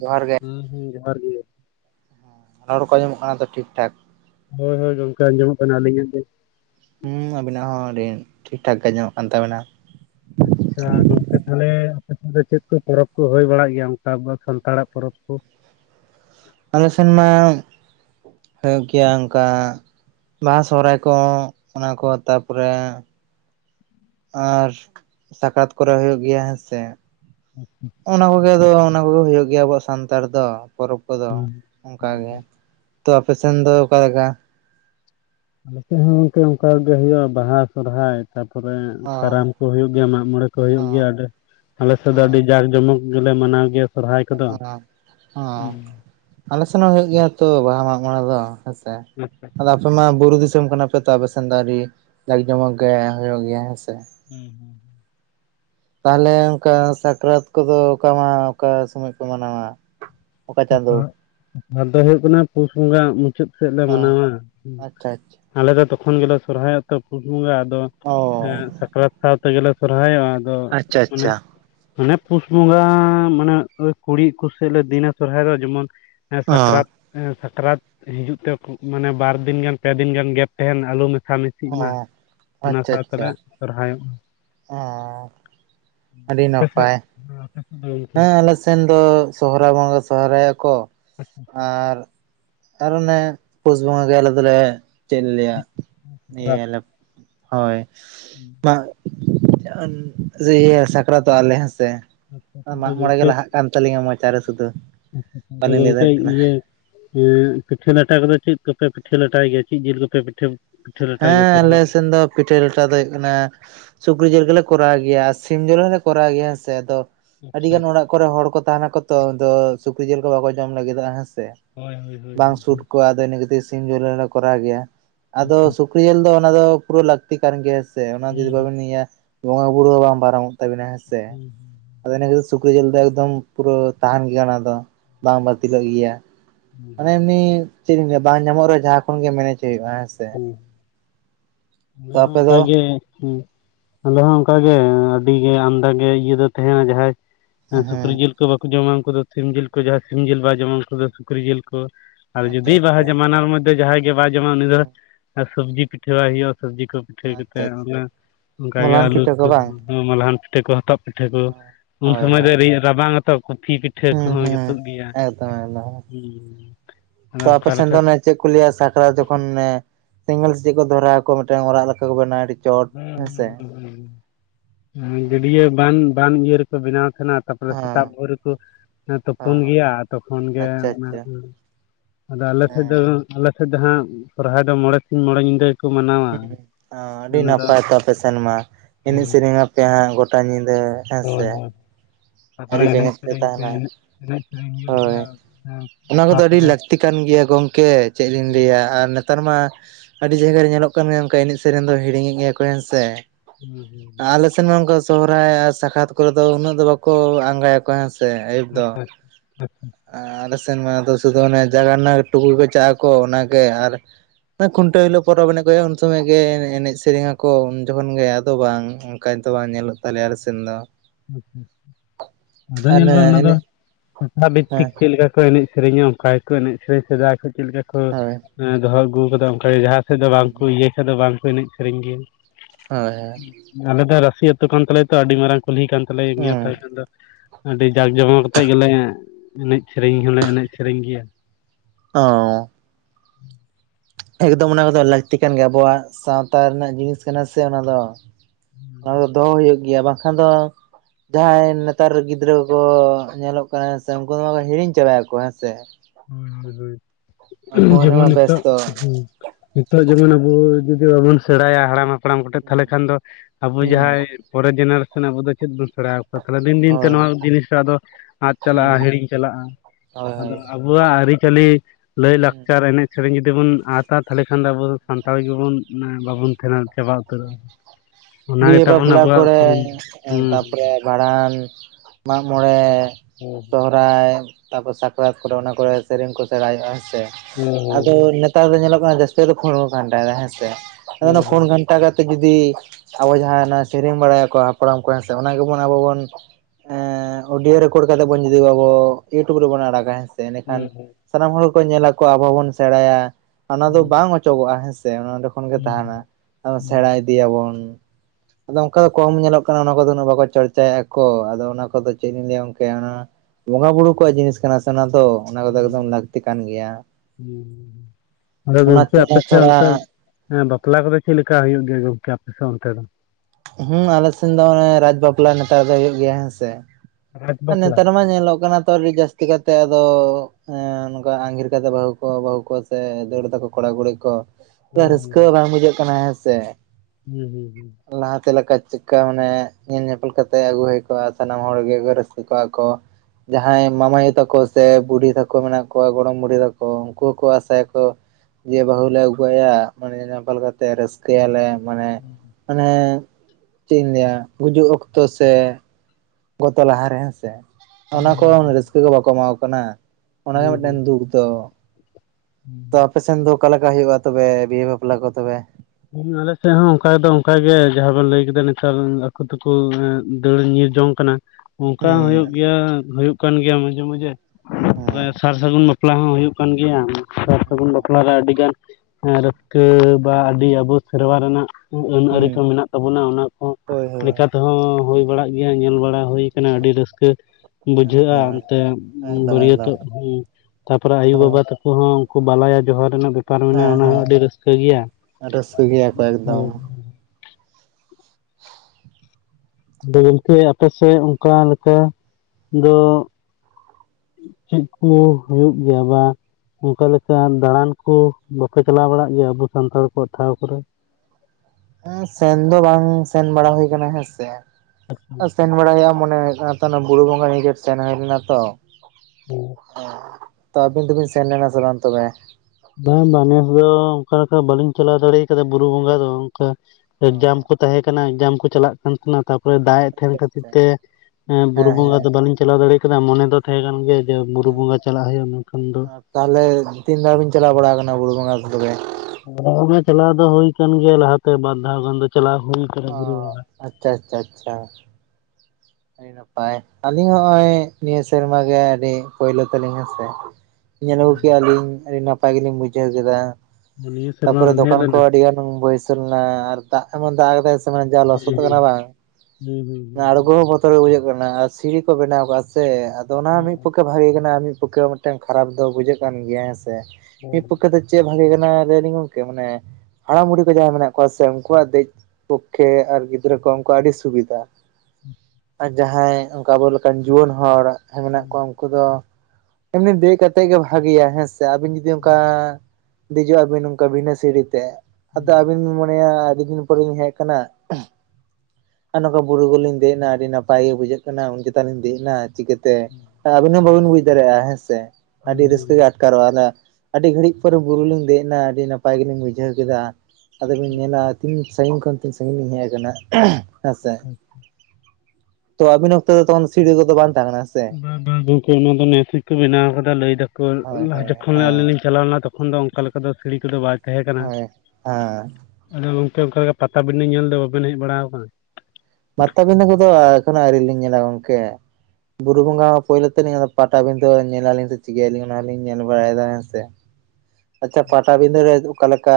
ᱡᱚᱦᱟᱨ ᱜᱮ ᱦᱮᱸ ᱦᱮᱸ ᱡᱚᱦᱟᱨ ᱜᱮ ᱾ ᱦᱚᱲ ᱠᱚ ᱧᱟᱢᱚᱜ ᱠᱟᱱᱟ ᱛᱚ ᱴᱷᱤᱠᱼ ᱴᱷᱟᱠ ᱦᱚᱭ ᱦᱚᱭ ᱜᱚᱢᱠᱮ ᱟᱸᱡᱚᱢᱚᱜ ᱠᱟᱱᱟ ᱟᱹᱞᱤᱧᱟᱜ ᱜᱮᱼᱼ ᱦᱩᱸ ᱟᱵᱤᱱᱟᱜ ᱦᱚᱸ ᱟᱹᱰᱤ ᱴᱷᱤᱠ ᱴᱷᱟᱠ ᱜᱮ ᱟᱸᱡᱚᱢᱚᱜ ᱠᱟᱱ ᱛᱟᱵᱤᱱᱟ ᱾ ᱟᱪᱪᱷᱟ ᱜᱚᱝᱠᱮ ᱛᱟᱦᱞᱮ, ᱟᱯᱮ ᱥᱮᱫ ᱫᱚ ᱪᱮᱫ ᱪᱮᱫ ᱯᱚᱨᱚᱵᱽ ᱠᱚ ᱦᱩᱭ ᱵᱟᱲᱟᱜ ᱜᱮᱭᱟ ᱚᱱᱠᱟ ᱟᱵᱚᱣᱟᱜ ᱥᱟᱱᱛᱟᱲᱟᱜ ᱯᱚᱨᱚᱵᱽ ᱠᱚ ᱾ ᱟᱞᱮ ᱥᱮᱱ ᱢᱟᱼᱼ ᱦᱩᱭᱩᱜ ᱜᱮᱭᱟ ᱚᱱᱠᱟ, ᱵᱟᱦᱟ ᱥᱚᱦᱨᱟᱭ ᱠᱚᱦᱚᱸ ᱚᱱᱟ ᱠᱚ ᱛᱟᱨᱯᱚᱨᱮᱼᱼ ᱟᱨ ᱥᱟᱠᱨᱟᱛ ᱠᱚᱨᱮ ᱦᱩᱭᱩᱜ ᱜᱮᱭᱟ ᱦᱮᱸᱥᱮ ᱾ ᱟᱪᱪᱷᱟ [unintelligible] ᱚᱱᱟ ᱠᱚᱜᱮ ᱫᱚ ᱚᱱᱟ ᱠᱚᱜᱮ ᱦᱩᱭᱩᱜ ᱜᱮᱭᱟ ᱟᱵᱚᱣᱟᱜ ᱥᱟᱱᱛᱟᱲ ᱫᱚ ᱯᱚᱨᱚᱵᱽ ᱠᱚᱫᱚ ᱦᱩᱸ ᱦᱩᱸ ᱚᱱᱠᱟ ᱜᱮ ᱦᱩᱸ ᱾ ᱛᱚ ᱟᱯᱮ ᱥᱮᱱ ᱫᱚ ᱚᱠᱟ ᱞᱮᱠᱟ? ᱱᱚᱛᱮ ᱦᱚᱸ ᱜᱚᱢᱠᱮ ᱚᱱᱠᱟᱜᱮ ᱦᱩᱭᱩᱜᱼᱟ ᱵᱟᱦᱟ ᱥᱚᱨᱦᱟᱭᱼᱼᱼ ᱛᱟᱨᱯᱚᱨᱮ ᱚ ᱠᱟᱨᱟᱢ ᱠᱚ ᱦᱩᱭᱩᱜ ᱜᱮᱭᱟ ᱢᱟᱜ ᱢᱚᱬᱮ ᱠᱚ ᱦᱩᱭᱩᱜ ᱚ ᱜᱮᱭᱟ ᱟᱞᱮ ᱥᱮᱫ ᱫᱚ ᱚ ᱟᱹᱰᱤ ᱡᱟᱸᱠ ᱡᱚᱢᱚᱠ, ᱟᱞᱮ ᱦᱚᱸᱞᱮ ᱢᱟᱱᱟᱣ ᱜᱮᱭᱟ ᱥᱚᱨᱦᱟᱭ ᱾ ᱚ ᱦ [unintelligible] ᱟᱞᱮ ᱥᱮᱱ ᱦᱚᱸᱦᱩᱭᱩᱜ ᱜᱮᱭᱟ ᱛᱚ ᱵᱟᱦᱟ ᱢᱟᱜ ᱢᱚᱬᱮ ᱫᱚ ᱦᱮᱸᱥᱮ ᱾ ᱟᱪᱪᱷᱟ ᱟᱫᱚ ᱟᱯᱮ ᱢᱟ ᱵᱩᱨᱩ ᱫᱤᱥᱚᱢ ᱠᱟᱱᱟ ᱯᱮ ᱛᱚ ᱟᱯᱮ ᱥᱮᱱ ᱫᱚ ᱟᱹᱰᱤ ᱡᱟᱠ ᱡᱚᱢᱚᱠ ᱜᱮ ᱦᱩᱭᱩᱜ ᱜᱮᱭᱟ ᱦᱮᱸ ᱥᱮ ᱾ ᱦᱩᱸ ᱦᱩᱸ ᱛᱟᱦᱞᱮ ᱚᱱᱠᱟ ᱥᱟᱠᱨᱟᱛ ᱠᱚᱫᱚ ᱚᱠᱟ ᱢᱟᱦᱟ ᱚᱠᱟ ᱥᱚᱢᱚᱭ ᱯᱮ ᱢᱟᱱᱟᱣᱟ ᱾ ᱥᱟᱠᱨᱟᱛ ᱫᱚ ᱦᱩᱭᱩᱜ ᱠᱟᱱᱟ ᱯᱩᱥ ᱵᱚᱸᱜᱟ ᱢᱩᱪᱟᱹᱫ ᱥᱮᱫ ᱞᱮ ᱚ ᱢᱟᱱᱟᱣᱟ ᱟᱪᱪᱷᱟ ᱟᱪᱪᱷᱟ ᱾ ᱟᱞᱮ ᱫᱚ ᱛᱚᱠᱷᱚᱱ ᱜᱮᱞᱮ ᱥᱚᱨᱦᱟᱭᱚᱜᱼᱟ ᱛᱚ ᱯᱩᱥ ᱵᱚᱸᱜᱟ ᱟᱫᱚ ᱚ ᱥᱟᱠᱨᱟᱛ ᱥᱟᱶᱛᱮᱜᱮᱞᱮ ᱥᱚᱨᱦᱟᱭᱚᱜ-ᱟ᱾ ᱟᱫᱚ ᱟᱪᱪᱷᱟ ᱚᱱᱮ ᱟᱪᱪᱷᱟ ᱟᱱᱮ ᱯᱩᱥ ᱵᱚᱸᱜᱟ ᱢᱟᱱᱮ ᱠᱩᱲᱤ ᱠᱩ ᱥᱮᱫ ᱞᱮ ᱫᱤᱱᱟ ᱥᱚᱨᱦᱟᱭ ᱫᱚ ᱡᱮᱢᱚᱱ ᱚ ᱥᱟᱠᱨᱟᱛ ᱥᱟᱠᱨᱟᱛ ᱦᱤᱡᱩᱜ ᱛᱮ ᱢᱟᱱᱮ ᱵᱟᱨ ᱫᱤᱱ ᱜᱟᱱ, ᱯᱮ ᱫᱤᱱ ᱜᱟᱱ ᱜᱮᱯ ᱛᱟᱦᱮᱱ ᱟᱞᱩ ᱢᱮᱥᱟ ᱢᱤᱥᱤᱜ ᱚ ᱢᱟ ᱚᱱᱟ ᱥᱟᱶ ᱛᱮᱞᱮ ᱥᱚᱨᱦᱟᱭᱚᱜᱼᱟ᱾ ᱦᱮᱸᱻᱦᱮᱸ ᱟᱨ ᱟᱹᱰᱤ ᱱᱟᱯᱟᱭ ᱪᱮᱫ ᱦᱚᱸ ᱵᱟᱝ ᱟᱸᱡᱚᱢᱚᱜ ᱠᱟᱱᱟ ᱾ ᱦᱮᱸ ᱟᱞᱮ ᱥᱮᱱ ᱫᱚ ᱥᱚᱨᱟᱭ ᱵᱚᱸᱜᱟ ᱥᱚᱦᱨᱟᱭᱚᱜ-ᱟ ᱠᱚ ᱥᱟᱠᱨᱟᱛ ᱟᱨ ᱟᱨ ᱚᱱᱮ ᱯᱩᱥ ᱵᱚᱸᱜᱟ ᱜᱮ ᱟᱞᱮ ᱫᱚᱞᱮ ᱪᱮᱫ ᱟ ᱞᱮᱭᱟ ᱤᱭᱟᱹᱭᱟᱞᱮ ᱦᱚᱭ ᱪᱮᱫ ᱦᱚᱸ ᱵᱟᱝ ᱟᱸᱡᱚᱢᱚᱜ ᱠᱟᱱᱟ ᱾ ᱤᱭᱟᱹ ᱥᱟᱠᱨᱟᱛᱚᱜ ᱟᱞᱮ ᱦᱮᱸᱥᱮ ᱟᱫᱚ ᱢᱟᱜ ᱢᱚᱬᱮ ᱜᱮ ᱜᱚᱝᱠᱮ ᱞᱟᱦᱟᱜ ᱠᱟᱱ ᱛᱟᱹᱞᱤᱧᱟ ᱢᱚᱪᱟᱨᱮ ᱥᱩᱫᱩ ᱟᱫᱚ ᱜᱚᱢᱠᱮ ᱤᱭᱟᱹ ᱯᱤᱴᱷᱟᱹ ᱞᱟᱴᱷᱟ ᱠᱚᱫᱚ ᱪᱮᱫ ᱠᱚᱯᱮ ᱯᱤᱴᱷᱟᱹ ᱞᱟᱴᱷᱟᱭ ᱜᱮᱭᱟ ᱪᱮᱫ ᱡᱤᱞ ᱠᱚᱯᱮ ᱯᱤᱴᱷᱟᱹ ᱯᱤᱴᱷᱟᱹ ᱞᱟᱴᱷᱟᱭ ᱜᱮᱭᱟ ᱦᱮᱸ ᱥᱚᱨᱦᱟᱭ ᱟᱞᱮ ᱠᱚᱨᱮ ᱥᱮᱱ ᱫᱚ ᱯᱤᱴᱷᱟᱹ ᱞᱟᱴᱷᱟ ᱫᱚ ᱦᱩᱭᱩᱜ ᱠᱟᱱᱟ ᱥᱩᱠᱨᱤ ᱡᱤᱞ ᱜᱮᱞᱮ ᱠᱚᱨᱟᱣ ᱜᱮᱭᱟ ᱟᱨ ᱥᱤᱢ ᱡᱤᱞ ᱦᱚᱸᱞᱮ ᱠᱚᱨᱟᱣ ᱜᱮᱭᱟ ᱦᱮᱸ ᱥᱮᱮ ᱟᱫᱚ ᱟᱹᱰᱤ ᱟᱪᱪᱷᱟ ᱜᱟᱱ ᱚᱲᱟᱜ ᱠᱚᱨᱮ ᱦᱚᱲ ᱠᱚ ᱛᱟᱦᱮᱱᱟᱠᱚ ᱛᱚ ᱩᱱ ᱫᱚ ᱥᱩᱠᱨᱤ ᱡᱤᱞ ᱠᱚ ᱵᱟᱠᱚ ᱡᱚᱢ ᱞᱟᱹᱜᱤᱫᱚᱜ-ᱟ ᱦᱮᱸ ᱥᱮ ᱦᱳᱭ ᱦᱳᱭ ᱦᱳᱭ ᱵᱟᱝ ᱥᱩᱴ ᱠᱚᱣᱟ ᱟᱫᱚ ᱤᱱᱟ ᱠᱷᱟᱹᱛᱤᱨ ᱥᱤᱢ ᱡᱤᱞ ᱞᱮ ᱠᱚᱨᱟᱣ ᱜᱮᱭᱟ ᱟᱫᱚ ᱟᱪᱪᱷᱟ ᱥᱩᱠᱨᱤ ᱡᱤᱞ ᱫᱚ ᱚᱱᱟ ᱫᱚ ᱯᱩᱨᱟᱹ ᱞᱟᱹᱠᱛᱤ ᱠᱟᱱ ᱜᱮᱭᱟ ᱥᱮ ᱚᱱᱟ ᱡᱩᱫᱤ ᱦᱮᱸ ᱵᱟᱵᱮᱱ ᱤᱭᱟ ᱵᱚᱸᱜᱟ ᱵᱩᱨᱩ ᱦᱚᱸ ᱵᱟᱝ ᱯᱟᱨᱚᱢᱚᱜᱼᱟ᱾ ᱛᱵᱤᱱᱟ ᱦᱮᱸ ᱥᱮ ᱟᱫᱚ ᱤᱱᱟᱹ ᱠᱷᱟᱹᱛᱤᱨ ᱥᱩᱠᱨᱤ ᱡᱤᱞ ᱫᱚ ᱮᱠᱫᱚᱢ ᱯᱩᱨᱟᱹ ᱛᱟᱦᱮᱱ ᱜᱮ ᱚᱱᱟᱫᱚ ᱫᱟᱢ ᱵᱟᱲᱛᱤᱜ ᱞᱟᱹᱜᱤᱫ ᱜᱮᱭᱟ ᱦᱮᱸ ᱢᱟᱱᱮ ᱦᱮᱸ ᱩᱱᱤ ᱪᱮᱫ ᱤᱧ ᱞᱟᱹᱭᱟ ᱵᱟᱝ ᱧᱟᱢᱚᱜ ᱨᱮᱦᱚᱸ ᱡᱟᱦᱟᱸ ᱠᱷᱚᱱ ᱜᱮ ᱢᱮᱱᱮᱡ ᱦᱩᱭᱩᱜᱼᱟ ᱦᱮᱸᱥᱮ ᱟᱞᱮ ᱦᱚᱸ ᱟᱯᱮ ᱫᱚ ᱚᱱᱠᱟᱜᱮ ᱦᱮᱸ ᱟᱞᱮ ᱦᱚᱸ ᱚᱱᱠᱟ ᱜᱮ ᱟᱹᱰᱤ ᱜᱮ ᱟᱢᱫᱟ ᱜᱮ ᱤᱭᱟᱹ ᱫᱚ ᱛᱟᱦᱮᱱᱟ ᱡᱟᱦᱟᱸᱭ ᱮᱸ ᱦᱮᱸ ᱥᱩᱠᱨᱤ ᱡᱤᱞ ᱠᱚ ᱵᱟᱠᱚ ᱡᱚᱢᱟ ᱩᱱᱠᱩ ᱫᱚ ᱥᱤᱢ ᱡᱤᱞ ᱠᱚ ᱡᱟᱦᱟᱸᱭ ᱥᱤᱢ ᱡᱤᱞ ᱵᱟᱭ ᱡᱚᱢᱟ ᱩᱱᱠᱩ ᱫᱚ ᱥᱩᱠᱨᱤ ᱡᱤᱞ ᱠᱚ ᱟᱨ ᱟᱪᱪᱷᱟ ᱡᱩᱫᱤ ᱱᱟᱦᱟᱜ ᱟᱪᱪᱟ ᱡᱟᱢᱟᱱᱟ ᱨᱮ ᱵᱟᱱᱟᱨ ᱢᱚᱫᱽᱫᱷᱮ ᱡᱟᱦᱟᱸᱭ ᱜᱮ ᱵᱟᱭ ᱡᱚᱢᱟ ᱩᱱᱤ ᱫᱚ ᱦᱮᱸ ᱟᱨ ᱥᱚᱵᱽᱡᱤ ᱯᱤᱴᱷᱟᱹ ᱟᱭ ᱦᱩᱭᱩᱜᱼᱟ ᱥᱚᱵᱽᱡᱤ ᱠᱚ ᱯᱤᱴᱷᱟᱹ ᱟᱪᱪᱷᱟ ᱠᱟᱛᱮᱜ ᱟᱪᱪᱷᱟ ᱚᱱᱟ ᱚᱱᱠᱟᱱᱟᱜ ᱜᱮ ᱢᱚᱞᱟᱱ ᱟᱹᱞᱩ ᱯᱤᱴᱷᱟᱹ ᱠᱚ ᱵᱟᱝ ᱢᱟᱞᱦᱟᱱ ᱯᱤᱴᱷᱟᱹ ᱠᱚᱦᱚᱸᱛᱚ ᱯᱤᱴᱷᱟᱹ ᱠᱚ ᱩᱱ ᱦᱳᱭ ᱥᱚᱢᱚᱭ ᱫᱚ ᱦᱳᱭ ᱨᱟᱵᱟᱝ ᱟᱛᱚ ᱠᱚᱯᱷᱤ ᱯᱤᱴᱷᱟᱹ ᱠᱚᱦᱚᱸ ᱡᱩᱛᱩᱜ ᱜᱮᱭᱟ᱾ ᱮᱠᱫᱚᱢ-ᱮᱠᱫᱚᱢ ᱦᱩᱸ ᱟᱫᱚ ᱚᱱᱠᱟ ᱞᱮᱠᱟ ᱚᱱᱮ ᱪᱮᱫ ᱠᱚ ᱞᱟᱹᱭᱟ ᱥᱟᱠᱨᱟᱛ ᱡᱚᱠᱷᱚᱱ ᱥᱮᱸᱜᱮᱞ ᱥᱮ ᱪᱮᱫ ᱠᱚ ᱫᱷᱚᱨᱟ ᱟᱠᱚ ᱢᱤᱫᱴᱟᱝ ᱚᱲᱟᱜ ᱞᱮᱠᱟ ᱠᱚ ᱵᱮᱱᱟᱣᱟ ᱪᱚᱴ ᱦᱮᱸ ᱥᱮ ᱦᱩᱸ-ᱦᱩᱸ, ᱦᱩᱸ ᱜᱟᱹᱰᱭᱟᱹ ᱵᱟᱱ-ᱵᱟᱱ ᱤᱭᱟᱹ ᱨᱮᱠᱚ ᱵᱮᱱᱟᱣ ᱛᱟᱦᱮᱱᱟ ᱛᱟᱯᱚᱨᱮ ᱥᱮᱛᱟᱜ ᱦᱮᱸ ᱵᱷᱳᱨ ᱨᱮᱠᱚ ᱦᱮᱸ ᱛᱩᱯᱩᱱ ᱜᱮᱭᱟ ᱛᱚᱠᱷᱚᱱ ᱜᱮ ᱟᱪᱪᱷᱟ ᱚᱱᱟ ᱟᱪᱪᱷᱟ ᱟᱫᱚ ᱟᱞᱮ ᱥᱮᱫ ᱫᱚ ᱦᱮᱸ ᱟᱞᱮ ᱥᱮᱫ ᱫᱚᱦᱟᱸᱜ ᱥᱚᱨᱦᱟᱭ ᱫᱚ ᱢᱚᱬᱮ ᱥᱤᱧ ᱢᱚᱬᱮ ᱧᱤᱫᱟᱹ ᱜᱮᱠᱚ ᱢᱟᱱᱟᱣᱟ᱾ ᱦᱩᱸ ᱟᱹᱰᱤ ᱚᱱᱟ ᱫᱚ ᱱᱟᱯᱟᱭ ᱛᱚ ᱟᱯᱮ ᱥᱮᱱᱢᱟ ᱮᱱᱮᱡ-ᱥᱮᱨᱮᱧ ᱟᱯᱮ ᱦᱟᱸᱜ ᱜᱚᱴᱟ ᱧᱤᱫᱟᱹ ᱦᱮᱸ ᱥᱮ ᱦᱚᱭ-ᱦᱚᱭ ᱛᱟᱨᱯᱚᱨᱮ ᱟᱹᱰᱤ ᱮᱱᱮᱡ ᱵᱮᱸᱜᱮᱫ ᱯᱮ ᱥᱮᱨᱮᱧ ᱛᱮ ᱛᱟᱦᱮᱱᱟ ᱮᱱᱮᱡ ᱥᱮᱨᱮᱧ ᱦᱩᱭᱩᱜ ᱦᱳᱭ ᱜᱮᱭᱟ ᱦᱮᱸ ᱚᱱᱟ ᱠᱚᱫᱚ ᱟᱹᱰᱤ ᱞᱟᱹᱠᱛᱤ ᱠᱟᱱ ᱜᱮᱭᱟ ᱜᱚᱝᱠᱮ ᱪᱮᱫ ᱞᱤᱧ ᱦᱩᱸ ᱞᱟᱹᱭᱟ ᱟᱨ ᱱᱮᱛᱟᱨ ᱢᱟ ᱟᱹᱰᱤ ᱡᱟᱭᱜᱟ ᱨᱮ ᱧᱮᱞᱚᱜ ᱠᱟᱱ ᱜᱮ ᱚᱱᱠᱟ ᱮᱱᱮᱡ- ᱥᱮᱨᱮᱧ ᱫᱚ ᱦᱤᱲᱤᱧᱮᱫ ᱜᱮᱭᱟ ᱠᱚ ᱦᱮᱸ ᱥᱮ ᱦᱩᱸ-ᱦᱩᱸ ᱥᱮ ᱱᱚᱝᱠᱟ ᱥᱚᱦᱨᱟᱭ ᱟᱨ ᱥᱟᱠᱷᱟᱛ ᱠᱚᱨᱮ ᱫᱚ ᱩᱱᱟᱹᱜ ᱫᱚ ᱵᱟᱠᱚ ᱟᱸᱜᱟᱭᱟᱠᱚ ᱦᱮᱸᱥᱮ ᱟᱹᱭᱩᱵ ᱫᱚ ᱟᱪᱪᱷᱟ ᱟᱪᱪᱷᱟ ᱟᱪᱪᱷᱟ ᱟᱞᱮ ᱥᱮᱱ ᱢᱮ ᱥᱩᱫᱩ ᱚᱱᱮ ᱡᱟᱜᱟᱱᱟ ᱨᱮᱱᱟᱜ ᱴᱩᱠᱩ ᱠᱚ ᱪᱟᱞᱟᱜ ᱟᱠᱚ ᱚᱱᱟᱜᱮ ᱟᱨ ᱠᱷᱩᱱᱴᱟᱹᱣ ᱦᱤᱞᱚᱜ ᱯᱚᱨᱚᱵᱽ ᱮᱱᱮᱡᱚᱜ ᱦᱩᱭᱩᱜᱼᱟ ᱩᱱ ᱥᱚᱢᱚᱭ ᱜᱮ ᱮᱱᱮᱡ ᱥᱮᱨᱮᱧᱟᱠᱚ ᱩᱱ ᱡᱚᱠᱷᱚᱱ ᱜᱮ ᱟᱫᱚ ᱵᱟᱝ ᱚᱱᱠᱟ ᱛᱚ ᱵᱟᱝ ᱧᱮᱞᱚᱜ ᱛᱟᱞᱮᱭᱟ ᱟᱞᱮ ᱥᱮᱱ ᱫᱚ ᱟᱪᱷᱟ-ᱟᱪᱷᱟ ᱟᱫᱚ ᱟᱨ ᱧᱮᱞ ᱚᱱᱮ ᱢᱮ ᱚᱱᱟ ᱫᱚ ᱮᱱᱮᱡ ᱴᱚᱴᱷᱟ ᱦᱮᱸ ᱵᱷᱤᱫᱴᱷᱤᱠ ᱪᱮᱫ ᱞᱮᱠᱟ ᱠᱚ ᱮᱱᱮᱡ ᱥᱮᱨᱮᱧᱟ ᱚᱱᱠᱟ ᱜᱮᱠᱚ ᱮᱱᱮᱡ ᱥᱮᱨᱮᱧ ᱥᱮᱫᱟᱭ ᱠᱷᱚᱱ ᱪᱮᱫ ᱞᱮᱠᱟ ᱠᱚ ᱦᱳᱭ ᱫᱚᱦᱚ ᱟᱹᱜᱩᱠᱟᱫᱟ ᱚᱱᱠᱟᱜᱮ ᱡᱟᱦᱟᱸ ᱥᱮᱫ ᱫᱚ ᱵᱟᱝᱠᱚ ᱤᱭᱟᱹ ᱠᱷᱟᱡ ᱫᱚ ᱵᱟᱝᱠᱚ ᱮᱱᱮᱡ ᱥᱮᱨᱮᱧ ᱜᱮᱭᱟ᱾ ᱦᱚᱭ-ᱦᱚᱭ ᱟᱞᱮ ᱫᱚ ᱨᱟᱹᱥᱤ ᱟᱹᱛᱩ ᱠᱟᱱ ᱛᱟᱞᱮᱭᱟ ᱛᱚ, ᱟᱹᱰᱤ ᱢᱟᱨᱟᱝ ᱠᱩᱞᱦᱤ ᱠᱟᱱ ᱛᱟᱞᱮ ᱜᱮᱭᱟ ᱦᱳᱭ ᱛᱟᱦᱚᱞᱮ ᱠᱷᱟᱱ ᱫᱚ ᱟᱹᱰᱤ ᱡᱟᱠ ᱡᱚᱢᱚᱠ ᱠᱟᱛᱮ ᱜᱮᱞᱮ ᱮᱱᱮᱡ ᱥᱮᱨᱮᱧ ᱦᱚᱸᱞᱮ ᱮᱱᱮᱡ ᱥᱮᱨᱮᱧ ᱜᱮᱭᱟ᱾ ᱚ ᱮᱠᱫᱚᱢ ᱚᱱᱟ ᱠᱚᱫᱚ ᱞᱟᱹᱠᱛᱤ ᱠᱟᱱ ᱜᱮᱭᱟ ᱟᱵᱚᱣᱟᱜ ᱥᱟᱶᱛᱟ ᱨᱮᱱᱟᱜ ᱡᱤᱱᱤᱥ ᱠᱟᱱᱟ ᱥᱮ ᱚᱱᱟ ᱫᱚ᱾ ᱟᱨ ᱫᱚ ᱫᱚᱦᱚ ᱦᱩᱭᱩᱜ ᱜᱮᱭᱟ ᱵᱟᱝᱠᱷᱟᱱ ᱫᱚ ᱡᱟᱦᱟᱸᱭ ᱱᱮᱛᱟᱨ ᱜᱤᱫᱽᱨᱟᱹ ᱠᱚ ᱧᱮᱞᱚᱜ ᱠᱟᱱᱟ ᱦᱮᱸᱥᱮ ᱩᱱᱠᱩ ᱢᱟᱠᱚ ᱦᱤᱲᱤᱧ ᱪᱟᱵᱟᱭᱟ ᱠᱚ ᱦᱮᱸᱥᱮ᱾ ᱦᱚᱭ ᱦᱚᱭ ᱦᱚᱭ ᱯᱷᱳᱱ ᱡᱮᱢᱚᱱ ᱨᱮᱢᱟ ᱱᱤᱛᱚᱜ ᱵᱮᱥᱛᱚ ᱦᱩᱸ ᱱᱤᱛᱚᱜ ᱡᱮᱢᱚᱱ ᱟᱵᱚ ᱡᱩᱫᱤ ᱵᱟᱵᱚᱱ ᱥᱮᱲᱟᱭᱟ ᱦᱟᱲᱟᱢ ᱦᱟᱯᱲᱟᱢ ᱠᱟᱛᱮᱫ ᱛᱟᱦᱚᱞᱮ ᱠᱷᱟᱱ ᱫᱚ ᱟᱵᱚ ᱦᱩᱸ ᱡᱟᱦᱟᱸᱭ ᱯᱚᱨᱮ ᱡᱮᱱᱟᱨᱮᱥᱚᱱ ᱟᱵᱚ ᱫᱚ ᱪᱮᱫ ᱵᱚᱱ ᱥᱮᱬᱟ ᱛᱟᱦᱚᱞᱮ ᱫᱤᱱ ᱫᱤᱱ ᱛᱮ ᱦᱳᱭ ᱱᱚᱣᱟ ᱡᱤᱱᱤᱥ ᱟᱫᱚ ᱟᱫᱽ ᱪᱟᱞᱟᱜ-ᱟ, ᱦᱩᱸ ᱦᱤᱲᱤᱧ ᱪᱟᱞᱟᱜ-ᱟ᱾ ᱦᱳᱭ ᱦᱳᱭ ᱟᱫᱚ ᱟᱵᱚᱣᱟᱜ ᱟᱹᱨᱤᱪᱟᱹᱞᱤ ᱞᱟᱹᱭ ᱦᱩᱸ ᱞᱟᱠᱪᱟᱨ ᱮᱱᱮᱡ ᱥᱮᱨᱮᱧ ᱡᱩᱫᱤ ᱵᱚᱱ ᱟᱛᱟ ᱛᱟᱦᱚᱞᱮ ᱠᱷᱟᱱ ᱫᱚ ᱟᱵᱚ ᱫᱚ ᱥᱟᱱᱛᱟᱲ ᱜᱮᱵᱚᱱ ᱵᱟᱵᱚᱱ ᱛᱟᱦᱮᱸᱱᱟ ᱪᱟᱵᱟᱜ ᱵᱤᱭᱟᱹ ᱵᱟᱯᱞᱟ ᱟᱵᱚᱣᱟᱜ ᱠᱚᱨᱮ ᱩᱯᱨᱩᱢ ᱛᱟᱯᱚᱨᱮ ᱵᱷᱟᱬᱟᱱ ᱢᱟᱜᱢᱚᱬᱮ ᱥᱚᱦᱨᱟᱭ ᱛᱟᱯᱚᱨ ᱥᱟᱠᱨᱟᱛ ᱠᱚᱨᱮ ᱚᱱᱟ ᱠᱚᱨᱮ ᱥᱮᱨᱮᱧ ᱠᱚ ᱥᱮᱬᱟᱭᱚᱜ-ᱟ ᱦᱮᱸᱥᱮ᱾ ᱫᱚ ᱦᱩᱸ ᱟᱫᱚ ᱱᱮ ᱱᱮᱛᱟᱨ ᱫᱚ ᱧᱮᱞᱚᱜ ᱠᱟᱱᱟ ᱡᱟᱹᱥᱛᱤ ᱫᱚ ᱯᱷᱳᱱ ᱠᱚ ᱜᱷᱟᱱᱴᱟᱭᱮᱫᱟ ᱦᱮᱸᱥᱮ᱾ ᱟᱫᱚ ᱚᱱᱟ ᱯᱷᱳᱱ ᱦᱩᱸ ᱜᱷᱟᱱᱴ ᱴᱟ ᱠᱟᱛᱮ ᱡᱩᱫᱤ ᱟᱵᱚ ᱡᱟᱦᱟᱸᱱᱟᱜ ᱥᱮᱨᱮᱧ ᱵᱟᱲᱟᱭᱟᱠᱚ ᱦᱟᱯᱲᱟᱢ ᱠᱚ ᱦᱮᱸᱥᱮ᱾ ᱚᱱᱟ ᱜᱮᱵᱚᱱ ᱟᱵᱚ ᱵᱚᱱ ᱦᱮᱸ ᱚᱰᱤᱭᱳ ᱨᱮᱠᱚᱨᱰ ᱠᱟᱛᱮ ᱵᱚᱱ ᱡᱩᱫᱤᱵᱚ ᱤᱭᱩᱴᱩᱵᱽ ᱨᱮᱵᱚᱱ ᱟᱲᱟᱜᱟ᱾ ᱮᱸᱰᱮᱠᱷᱟᱱ ᱦᱩᱸ ᱥᱟᱱᱟᱢ ᱦᱚᱲ ᱠᱚ ᱧᱮᱞᱟᱠᱚ ᱟᱵᱚ ᱵᱚᱱ ᱥᱮᱬᱟᱭᱟ ᱚᱱᱟ ᱫᱚ ᱦᱩᱸ ᱦᱩᱸ ᱵᱟᱝ ᱢᱚᱸᱡᱽ ᱛᱮ᱾ ᱚᱪᱚᱜᱚᱜ-ᱟ ᱦᱮᱸᱥᱮ ᱚᱸᱰᱮ ᱠᱷᱚᱱ ᱜᱮ ᱛᱟᱦᱮᱸᱱᱟ ᱟᱫᱚ ᱦᱩᱸ ᱦᱩᱸ ᱥᱮᱬᱟ ᱤᱫᱤᱭᱟᱵᱚᱱ᱾ ᱟᱫᱚ ᱚᱱᱠᱟ ᱫᱚ ᱠᱚᱢ ᱧᱮᱞᱚᱜ ᱠᱟᱱᱟ᱾ ᱚᱱᱟ ᱠᱚᱫᱚ ᱩᱱᱟᱹᱜ ᱵᱟᱠᱚ ᱪᱚᱨᱪᱟᱭᱟ ᱠᱚ᱾ ᱟᱫᱚ ᱚᱱᱟ ᱠᱚᱫᱚ ᱪᱮᱫ ᱤᱧ ᱞᱟᱹᱭᱟ ᱜᱚᱝᱠᱮ᱾ ᱵᱚᱸᱜᱟ ᱵᱩᱨᱩ ᱠᱚᱣᱟᱜ ᱡᱤᱱᱤᱥ ᱠᱟᱱᱟ ᱥᱮ ᱚᱱᱟ ᱫᱚ᱾ ᱚᱱᱟ ᱠᱚᱫᱚ ᱮᱠᱫᱚᱢ ᱞᱟᱹᱠᱛᱤ ᱠᱟᱱ ᱜᱮᱭᱟ᱾ ᱦᱩᱸ ᱦᱩᱸ ᱦᱩᱸ ᱦᱩᱸ ᱦᱩᱸ ᱦᱩᱸ ᱚᱱᱟ ᱪᱷᱟᱲᱟ ᱪᱷᱟᱲᱟ ᱦᱮᱸ ᱵᱟᱯᱞᱟ ᱠᱚᱫᱚ ᱪᱮᱫ ᱞᱮᱠᱟ ᱦᱩᱭᱩᱜ ᱜᱮᱭᱟ ᱜᱚᱝᱠᱮ ᱟᱯᱮ ᱥᱮᱜ ᱚᱱᱛᱮ ᱫᱚ? ᱦᱮᱸ ᱟᱞᱮ ᱥᱮᱱ ᱫᱚ ᱚᱱᱮ ᱨᱟᱡᱽ ᱵᱟᱯᱞᱟ ᱱᱮᱛᱟᱨ ᱫᱚ ᱦᱩᱭᱩᱜ ᱜᱮᱭᱟ ᱦᱮᱸᱥᱮ᱾ ᱨᱟᱡᱽ ᱟᱨ ᱵᱟᱯᱞᱟ ᱱᱮᱛᱟᱨ ᱢᱟ ᱧᱮᱞᱚᱜ ᱠᱟᱱᱟ ᱛᱚ ᱟᱹᱰᱤ ᱡᱟᱹᱥᱛᱤ ᱠᱟᱛᱮᱜ ᱟᱫᱚ ᱦᱮᱸ ᱱᱚᱝᱠᱟ ᱟᱸᱜᱤᱨ ᱠᱟᱛᱮ ᱵᱟᱹᱦᱩ ᱠᱚ ᱵᱟᱹᱦᱩ ᱠᱚ ᱟᱛᱮᱜ ᱫᱟᱹᱲ ᱫᱟᱠᱚ ᱠᱚᱲᱟ ᱠᱩᱲᱤ ᱠᱚ᱾ ᱨᱟᱹᱥᱠᱟᱹ ᱦᱩᱸ ᱦᱩᱸ ᱨᱟᱹᱥᱠᱟᱹ ᱵᱟᱝ ᱵᱩᱡᱷᱟᱹᱜ ᱠᱟᱱᱟ ᱦᱮᱸᱥᱮ᱾ ᱦᱩᱸ ᱦᱩᱸ ᱦᱩᱸ ᱞᱟᱦᱟ ᱛᱮ ᱞᱮᱠᱟ ᱪᱮᱫ ᱞᱮᱠᱟ ᱢᱟᱱᱮ ᱧᱮᱞ ᱧᱮᱯᱮᱞ ᱠᱟᱛᱮ ᱟᱹᱜᱩ ᱦᱩᱭ ᱠᱚᱜ-ᱟ ᱥᱟᱱᱟᱢ ᱦᱚᱲ ᱜᱮᱠᱚ ᱨᱟᱹᱥᱠᱟᱹ ᱠᱚᱣᱟ ᱠᱚ ᱡᱟᱦᱟᱸᱭ ᱢᱟᱢᱟᱭᱳ ᱛᱟᱠᱚ ᱥᱮ ᱵᱩᱰᱷᱤ ᱛᱟᱠᱚ ᱠᱚ ᱢᱮᱱᱟᱜ ᱠᱚᱣᱟ ᱜᱚᱲᱚᱢ ᱵᱩᱲᱦᱤ ᱛᱟᱠᱚ ᱩᱱᱠᱩ ᱦᱚᱸ ᱠᱚ ᱟᱥᱟᱭ ᱟᱠᱚ ᱡᱮ ᱵᱟᱹᱦᱩ ᱞᱮ ᱟᱹᱜᱩ ᱠᱚᱣᱟᱭᱟ ᱧᱮᱞ ᱧᱮᱯᱮᱞ ᱠᱟᱛᱮ ᱨᱟᱹᱥ ᱠᱟᱹᱭ ᱟᱞᱮ ᱢᱟᱱᱮ ᱟᱱᱮ ᱪᱮᱫ ᱤᱧ ᱞᱟᱹᱭᱟ ᱜᱩᱡᱩᱜ ᱚᱠᱛᱚ ᱥᱮ ᱜᱚᱛᱚ ᱞᱟᱦᱟᱨᱮ ᱦᱮᱸᱥᱮ ᱚᱱᱟ ᱠᱚ ᱦᱩᱸ ᱦᱩᱸ ᱨᱟᱹᱥᱠᱟᱹ ᱜᱮ ᱵᱟᱠᱚ ᱮᱢᱟ ᱠᱚ ᱠᱟᱱᱟ᱾ ᱦᱩᱸ ᱚᱱᱟ ᱜᱮ ᱦᱩᱸ ᱢᱤᱫᱴᱮᱱ ᱦᱩᱸ ᱫᱩᱠ ᱛᱚ, ᱛᱚ ᱟᱯᱮᱥᱮᱱ ᱫᱚ ᱚᱠᱟ ᱞᱮᱠᱟ ᱦᱩᱭᱩᱜ-ᱟ ᱛᱚᱵᱮ ᱵᱤᱦᱟᱹ ᱵᱟᱯᱞᱟ ᱠᱚ ᱛᱚᱵᱮ? ᱟᱞᱮ ᱥᱮᱜ ᱦᱚᱸ ᱚᱱᱠᱟ ᱫᱚ ᱚᱱᱠᱟ ᱜᱮ, ᱡᱟᱦᱟᱸ ᱵᱮᱱ ᱞᱟᱹᱭ ᱠᱮᱫᱟ ᱱᱮᱛᱟᱨ ᱫᱚ ᱟᱠᱩ ᱛᱮᱠᱚ ᱫᱟᱹᱲ ᱧᱤᱨ ᱡᱚᱝ ᱠᱟᱱᱟ᱾ ᱚᱱᱠᱟ ᱦᱚᱸ ᱦᱩᱸ ᱦᱩᱭᱩᱜ ᱜᱮᱭᱟ, ᱦᱩᱭᱩᱜ ᱠᱟᱱ ᱜᱮᱭᱟ ᱢᱟᱡᱷᱮ ᱢᱟᱡᱷᱮ᱾ [inaudible] ᱟᱨ ᱥᱟᱨ ᱥᱟᱹᱜᱩᱱ ᱵᱟᱯᱞᱟ ᱦᱚᱸ ᱦᱩᱭᱩᱜ ᱠᱟᱱ ᱜᱮᱭᱟ᱾ ᱥᱟᱨ ᱥᱟᱹᱜᱩᱱ ᱵᱟᱯᱞᱟ ᱨᱮ ᱟᱹᱰᱤᱜᱟᱱ ᱨᱟᱹᱥᱠᱟᱹ ᱵᱟ ᱟᱹᱰᱤ ᱟᱵᱚ ᱥᱮᱨᱣᱟ ᱨᱮᱱᱟᱜ ᱟᱹᱱ ᱟᱹᱨᱤ ᱦᱩᱸ ᱠᱚ ᱢᱮᱱᱟᱜ ᱛᱟᱵᱚᱱᱟ ᱚᱱᱟ ᱠᱚ ᱦᱳᱭ ᱞᱮᱠᱟ ᱦᱳᱭ ᱛᱮᱦᱚᱸ ᱦᱩᱭ ᱵᱟᱲᱟᱜ ᱜᱮᱭᱟ ᱧᱮᱞ ᱵᱟᱲᱟ ᱦᱩᱭ ᱠᱟᱱᱟ ᱟᱹᱰᱤ ᱨᱟᱹᱥᱠᱟᱹ ᱵᱩᱡᱷᱟᱹᱜ-ᱟ ᱦᱮᱸ ᱚᱱᱛᱮ ᱮᱠᱫᱚᱢ ᱵᱟᱹᱨᱭᱟᱹᱛᱚᱜ ᱮᱠᱫᱚᱢ ᱛᱟᱯᱚᱨᱮ ᱟᱭᱩ ᱵᱟᱵᱟ ᱛᱟᱠᱚ ᱦᱚᱸ ᱩᱱᱠᱩ ᱵᱟᱞᱟᱭᱟ ᱡᱚᱦᱟᱨ ᱨᱮᱱᱟᱜ ᱵᱮᱯᱟᱨ ᱢᱮᱱᱟᱜᱼᱟ, ᱦᱮᱸ ᱚᱱᱟ ᱦᱚᱸ ᱟᱹᱰᱤ ᱦᱮᱸ ᱨᱟᱹᱥᱠᱟᱹ ᱜᱮᱭᱟ᱾ ᱨᱟᱹᱥᱠᱟᱹ ᱜᱮᱭᱟ ᱠᱚ ᱮᱠᱫᱚᱢ᱾ ᱦᱮᱸ ᱜᱚᱝᱠᱮ ᱟᱯᱮ ᱥᱮᱫ ᱚᱱᱠᱟ ᱞᱮᱠᱟ ᱫᱚ ᱪᱮᱫ ᱠᱚ ᱦᱩᱭᱩᱜ ᱜᱮᱭᱟ ᱵᱟ ᱚᱱᱠᱟ ᱞᱮᱠᱟ ᱫᱟᱬᱟᱱ ᱠᱚ ᱵᱟᱯᱮ ᱪᱟᱞᱟᱣ ᱵᱟᱲᱟᱜ ᱜᱮᱭᱟ ᱟᱵᱚ ᱥᱟᱱᱛᱟᱲ ᱠᱚ ᱴᱷᱟᱶ ᱠᱚᱨᱮ᱾ ᱦᱮᱸ ᱥᱮᱱ ᱫᱚ ᱵᱟᱝ ᱥᱮᱱ ᱵᱟᱲᱟ ᱦᱩᱭ ᱠᱟᱱᱟ ᱦᱮᱸ ᱥᱮ᱾ ᱟᱪᱷᱟ᱾ ᱥᱮᱱ ᱵᱟᱲᱟᱭ ᱦᱩᱭᱩᱜᱼᱟ ᱢᱚᱱᱮ ᱦᱩᱭᱩᱜ ᱠᱟᱱᱟ ᱛᱚ ᱚᱱᱟ ᱵᱩᱨᱩ ᱵᱚᱸᱜᱟ ᱱᱤᱡᱮ ᱥᱮᱱ ᱦᱩᱭ ᱞᱮᱱᱟ ᱛᱚ᱾ ᱛᱚ ᱟᱹᱵᱤᱱ ᱫᱚᱵᱤᱱ ᱥᱮᱱ ᱞᱮᱱᱟ ᱥᱮ ᱵᱟᱝ ᱛᱚᱵᱮ? ᱵᱟᱝ-ᱵᱟᱝ ᱱᱮᱥ ᱫᱚ ᱚᱱᱠᱟ ᱞᱮᱠᱟ ᱵᱟᱹᱞᱤᱧ ᱪᱟᱞᱟᱣ ᱫᱟᱲᱮ ᱟᱠᱟᱫᱟ ᱵᱩᱨᱩ ᱵᱚᱸᱜᱟ ᱫᱚ᱾ ᱮᱠᱡᱟᱢ ᱠᱚ ᱛᱟᱦᱮᱸ ᱠᱟᱱᱟ ᱮᱠᱡᱟᱢ ᱠᱚ ᱪᱟᱞᱟᱜ ᱠᱟᱱ ᱛᱟᱦᱮᱱᱟ ᱛᱟᱯᱚᱨᱮ ᱫᱟᱜ ᱮᱫ ᱛᱟᱦᱮᱱ ᱟᱪᱪᱷᱟ ᱠᱷᱟᱹᱛᱤᱨ ᱟᱪᱪᱷᱟ ᱛᱮ ᱵᱩᱨᱩ ᱦᱮᱸ ᱵᱚᱸᱜᱟ ᱫᱚ ᱦᱮᱸ ᱵᱟᱞᱤᱧ ᱪᱟᱞᱟᱣ ᱫᱟᱲᱮ ᱟᱠᱟᱫᱟ ᱢᱚᱱᱮ ᱫᱚ ᱛᱟᱦᱮᱸ ᱠᱟᱱ ᱜᱮᱭᱟ᱾ ᱡᱮ ᱵᱩᱨᱩ ᱵᱚᱸᱜᱟ ᱪᱟᱞᱟᱜ ᱦᱩᱭᱩᱜᱼᱟ ᱢᱮᱱᱠᱷᱟᱱ ᱫᱚ ᱟᱨ ᱛᱟᱦᱚᱞᱮ ᱛᱤᱱ ᱫᱷᱟᱣ ᱵᱤᱱ ᱪᱟᱞᱟᱣ ᱵᱟᱲᱟ ᱟᱠᱟᱱᱟ ᱵᱩᱨᱩ ᱵᱚᱸᱜᱟ ᱠᱚ ᱛᱚᱵᱮ? ᱪᱟᱞᱟᱣ ᱫᱚ ᱦᱩᱭ ᱠᱟᱱ ᱜᱮᱭᱟ ᱞᱟᱦᱟᱛᱮ ᱵᱟᱨ ᱫᱷᱟᱣ ᱜᱟᱱ ᱫᱚ ᱪᱟᱞᱟᱣ ᱦᱩᱭ ᱠᱟᱱᱟ ᱚ ᱵᱩᱨᱩ ᱵᱚᱸᱜᱟ᱾ ᱟᱪᱷᱟ, ᱟᱪᱷᱟ-ᱟᱪᱷᱟ᱾ ᱟᱹᱰᱤ ᱱᱟᱯᱟᱭ᱾ ᱟᱹᱞᱤᱧ ᱦᱚᱸᱜᱼᱚᱭ ᱱᱤᱭᱟᱹ ᱥᱮᱨᱢᱟ ᱜᱮ ᱟᱹᱰᱤ ᱯᱚᱭᱞᱚ ᱛᱟᱹᱞᱤᱧ ᱦᱮᱸ ᱥᱮ ᱾ ᱧᱮᱞ ᱟᱹᱜᱩ ᱠᱮᱜᱼᱟ ᱞᱤᱧ ᱟᱹᱰᱤ ᱱᱟᱯᱟᱭ ᱜᱮᱞᱤᱧ ᱵᱩᱡᱷᱟᱹᱣ ᱠᱮᱫᱟ᱾ ᱱᱤᱭᱟᱹ ᱥᱮᱨᱢᱟ ᱛᱟᱯᱚᱨᱮ ᱵᱮᱱ ᱦᱮᱡ ᱫᱚᱠᱟᱱ ᱠᱚ ᱞᱮᱱᱟ? ᱟᱹᱰᱤ ᱜᱟᱱ ᱵᱚᱭ ᱞᱮᱱᱟ ᱟᱨ ᱫᱟᱜ ᱮᱢᱚᱱ ᱫᱟᱜ ᱠᱮᱫᱟᱭ ᱥᱮ ᱡᱟ ᱞᱚᱥᱚᱫ ᱟᱠᱟᱱᱟ ᱵᱟᱝ ᱟᱬᱜᱚ ᱦᱚᱸ ᱵᱚᱛ ᱵᱚᱛᱚᱨ ᱵᱩᱡᱷᱟᱹᱜ ᱠᱟᱱᱟ ᱟᱨ ᱥᱤᱲᱤ ᱠᱚ ᱵᱮᱱᱟᱣ ᱠᱟᱜᱼᱟ ᱥᱮ ᱟᱫᱚ ᱚᱱᱟ ᱢᱤᱫ ᱯᱚᱠᱷᱮ ᱵᱷᱟᱜᱮ ᱠᱟᱱᱟ ᱟᱨ ᱢᱤᱫ ᱯᱚᱠᱷᱮ ᱢᱤᱫᱴᱟᱝ ᱠᱷᱟᱨᱟᱯ ᱫᱚ ᱵᱩᱡᱷᱟᱹᱜ ᱠᱟᱱ ᱜᱮᱭᱟ ᱦᱮᱸ ᱥᱮ, ᱢᱤᱫ ᱯᱚᱠᱷᱮ ᱫᱚ ᱪᱮᱫ ᱵᱷᱟᱜᱮ ᱠᱟᱱᱟ ᱞᱟᱹᱭ ᱞᱤᱧ ᱜᱚᱢᱠᱮ ᱢᱟᱱᱮ ᱦᱟᱲᱟᱢ ᱵᱩᱰᱦᱤ ᱠᱚ ᱡᱟᱦᱟᱸᱭ ᱢᱮᱱᱟᱜ ᱠᱚᱣᱟ ᱥᱮ ᱩᱱᱠᱩᱣᱟᱜ ᱫᱮᱡ ᱯᱚᱠᱷᱮ ᱟᱨ ᱜᱤᱫᱽᱨᱟᱹ ᱠᱚ ᱩᱱᱠᱩᱣᱟᱜ ᱟᱹᱰᱤ ᱥᱩᱵᱤᱫᱷᱟ᱾ ᱟᱨ ᱡᱟᱦᱟᱸᱭ ᱚᱱᱠᱟ ᱟᱵᱚ ᱞᱮᱠᱟᱱ ᱡᱩᱣᱟᱹᱱ ᱦᱚᱲ ᱢᱮᱱᱟᱜ ᱠᱚᱣᱟ ᱩᱱᱠᱩ ᱫᱚ ᱮᱢᱱᱤ ᱫᱮᱡ ᱠᱟᱛᱮᱫ ᱜᱮ ᱵᱷᱟᱜᱮᱤᱭᱟ ᱦᱮᱸ ᱥᱮ ᱟᱹᱵᱤᱱ ᱡᱩᱫᱤ ᱚᱱᱠᱟ ᱫᱮᱡᱚᱜ ᱟᱵᱤᱱ ᱚᱱᱠᱟ ᱵᱤᱱᱟᱹ ᱥᱤᱨᱤᱛᱮ, ᱟᱫᱚ ᱟᱹᱵᱤᱱ ᱵᱤᱱ ᱢᱚᱱᱮᱭᱟ ᱟᱹᱰᱤ ᱫᱤᱱ ᱠᱷᱚᱤᱧ ᱦᱮᱡ ᱟᱠᱟᱱᱟ, ᱟᱨ ᱱᱚᱝᱠᱟ ᱵᱩᱨᱩ ᱠᱚᱞᱤᱧ ᱫᱮᱡ ᱮᱱᱟ ᱟᱹᱰᱤ ᱱᱟᱯ ᱱᱟᱯᱟᱭ ᱜᱮ ᱵᱩᱡᱷᱟᱹᱜ ᱠᱟᱱᱟ ᱩᱱᱟ. ᱪᱮᱛᱟᱱ ᱤᱧ ᱫᱮᱡ ᱮᱱᱟ ᱪᱤᱠᱟᱹᱛᱮ ᱟᱹᱵᱤᱱ ᱦᱚᱸ ᱵᱟᱹᱵᱤᱱ ᱵᱩᱡᱽ ᱫᱟᱲᱮᱭᱟᱜᱼᱟ ᱦᱮᱸ ᱥᱮ ᱦᱩᱸ, ᱟᱹᱰᱤ ᱨᱟᱹᱥᱠᱟᱹ ᱜᱮ ᱦᱩᱸ, ᱦᱩᱸ, ᱟᱨ ᱨᱚᱼᱟ ᱫᱚ, ᱟᱹᱰᱤ ᱜᱷᱟᱹᱲᱤᱡ ᱯᱚᱨᱮ ᱵᱩᱨᱩ ᱞᱤᱧ ᱫᱮᱡ ᱮᱱᱟ ᱟᱹᱰᱤ ᱱᱟᱯᱟᱭ ᱜᱮᱞᱤᱧ ᱵᱩᱡᱷᱟᱹᱣ ᱠᱮᱫᱟ ᱟᱫᱚ ᱵᱤᱱ ᱧᱮᱞᱟ ᱛᱤᱱ ᱥᱟᱺᱜᱤᱧ ᱠᱷᱚᱱ ᱛᱤᱱ ᱥᱟᱺᱜᱤᱧ ᱞᱤᱧ ᱦᱮᱡ ᱟᱠᱟᱱᱟ ᱦᱮᱸ ᱥᱮ᱾ ᱟᱪᱷᱟ᱾ ᱛᱚ ᱟᱵᱤᱱ ᱚᱠᱛᱚ ᱫᱚ ᱛᱚᱠᱷᱚᱱ ᱥᱤᱲᱤ ᱠᱚ ᱫᱚ ᱵᱟᱝ ᱛᱟᱦᱮᱸ ᱠᱟᱱᱟ ᱥᱮ ᱵᱟᱝ-ᱵᱟᱝ ᱜᱚᱝᱠᱮ ᱚᱱᱟ ᱫᱚ ᱱᱮᱥ ᱜᱮ ᱠᱚ ᱵᱮᱱᱟᱣ ᱟᱠᱟᱫᱟ ᱞᱟᱹᱭ ᱮᱫᱟᱠᱚ ᱦᱳᱭ ᱞᱟᱦᱟ ᱦᱳᱭ ᱡᱚᱠᱷᱚᱱ ᱦᱮᱸ ᱟᱞᱤᱧ ᱪᱟᱞᱟᱣ ᱞᱮᱱᱟ ᱛᱚᱠᱷᱚᱱ ᱫᱚ ᱚᱱᱠᱟ ᱞᱮᱠᱟ ᱫᱚ ᱥᱤᱲᱤ ᱠᱚᱫᱚ ᱵᱟᱭ ᱛᱟᱦᱮᱸ ᱠᱟᱱᱟ᱾ ᱦᱳᱭ ᱦᱮᱸ ᱟᱫᱚ ᱜᱚᱝᱠᱮ ᱚᱱᱠᱟ ᱜᱮ ᱯᱟᱛᱟ ᱵᱤᱱᱰᱟ. ᱧᱮᱞ ᱫᱚ ᱵᱟᱵᱮᱱ ᱦᱮᱡ ᱵᱟᱲᱟ ᱟᱠᱟᱱ? ᱯᱟᱛᱟ ᱵᱤᱸᱫᱟᱹ ᱠᱚᱫᱚ ᱮᱠᱷᱚᱱᱳ ᱟᱹᱣᱨᱤ ᱞᱤᱧ ᱧᱮᱞᱟ ᱜᱚᱝᱠᱮ᱾ ᱵᱩᱨᱩ ᱵᱚᱸᱜᱟ ᱯᱩᱭᱞᱚ ᱛᱮᱞᱤᱧ ᱯᱟᱴᱟᱵᱤᱱᱷᱟᱹ ᱧᱮᱞ ᱞᱟᱞᱤᱧ ᱪᱤᱠᱟᱹᱭ ᱟᱞᱤᱧ ᱚᱱᱟᱞᱤᱧ ᱧᱮᱞ ᱵᱟᱲᱟᱭᱮᱫᱟ ᱦᱮᱸ ᱥᱮ᱾ ᱟᱪᱷᱟ ᱯᱟᱴᱟᱵᱤᱫᱟᱹ ᱨᱮ ᱚᱠᱟ ᱞᱮᱠᱟ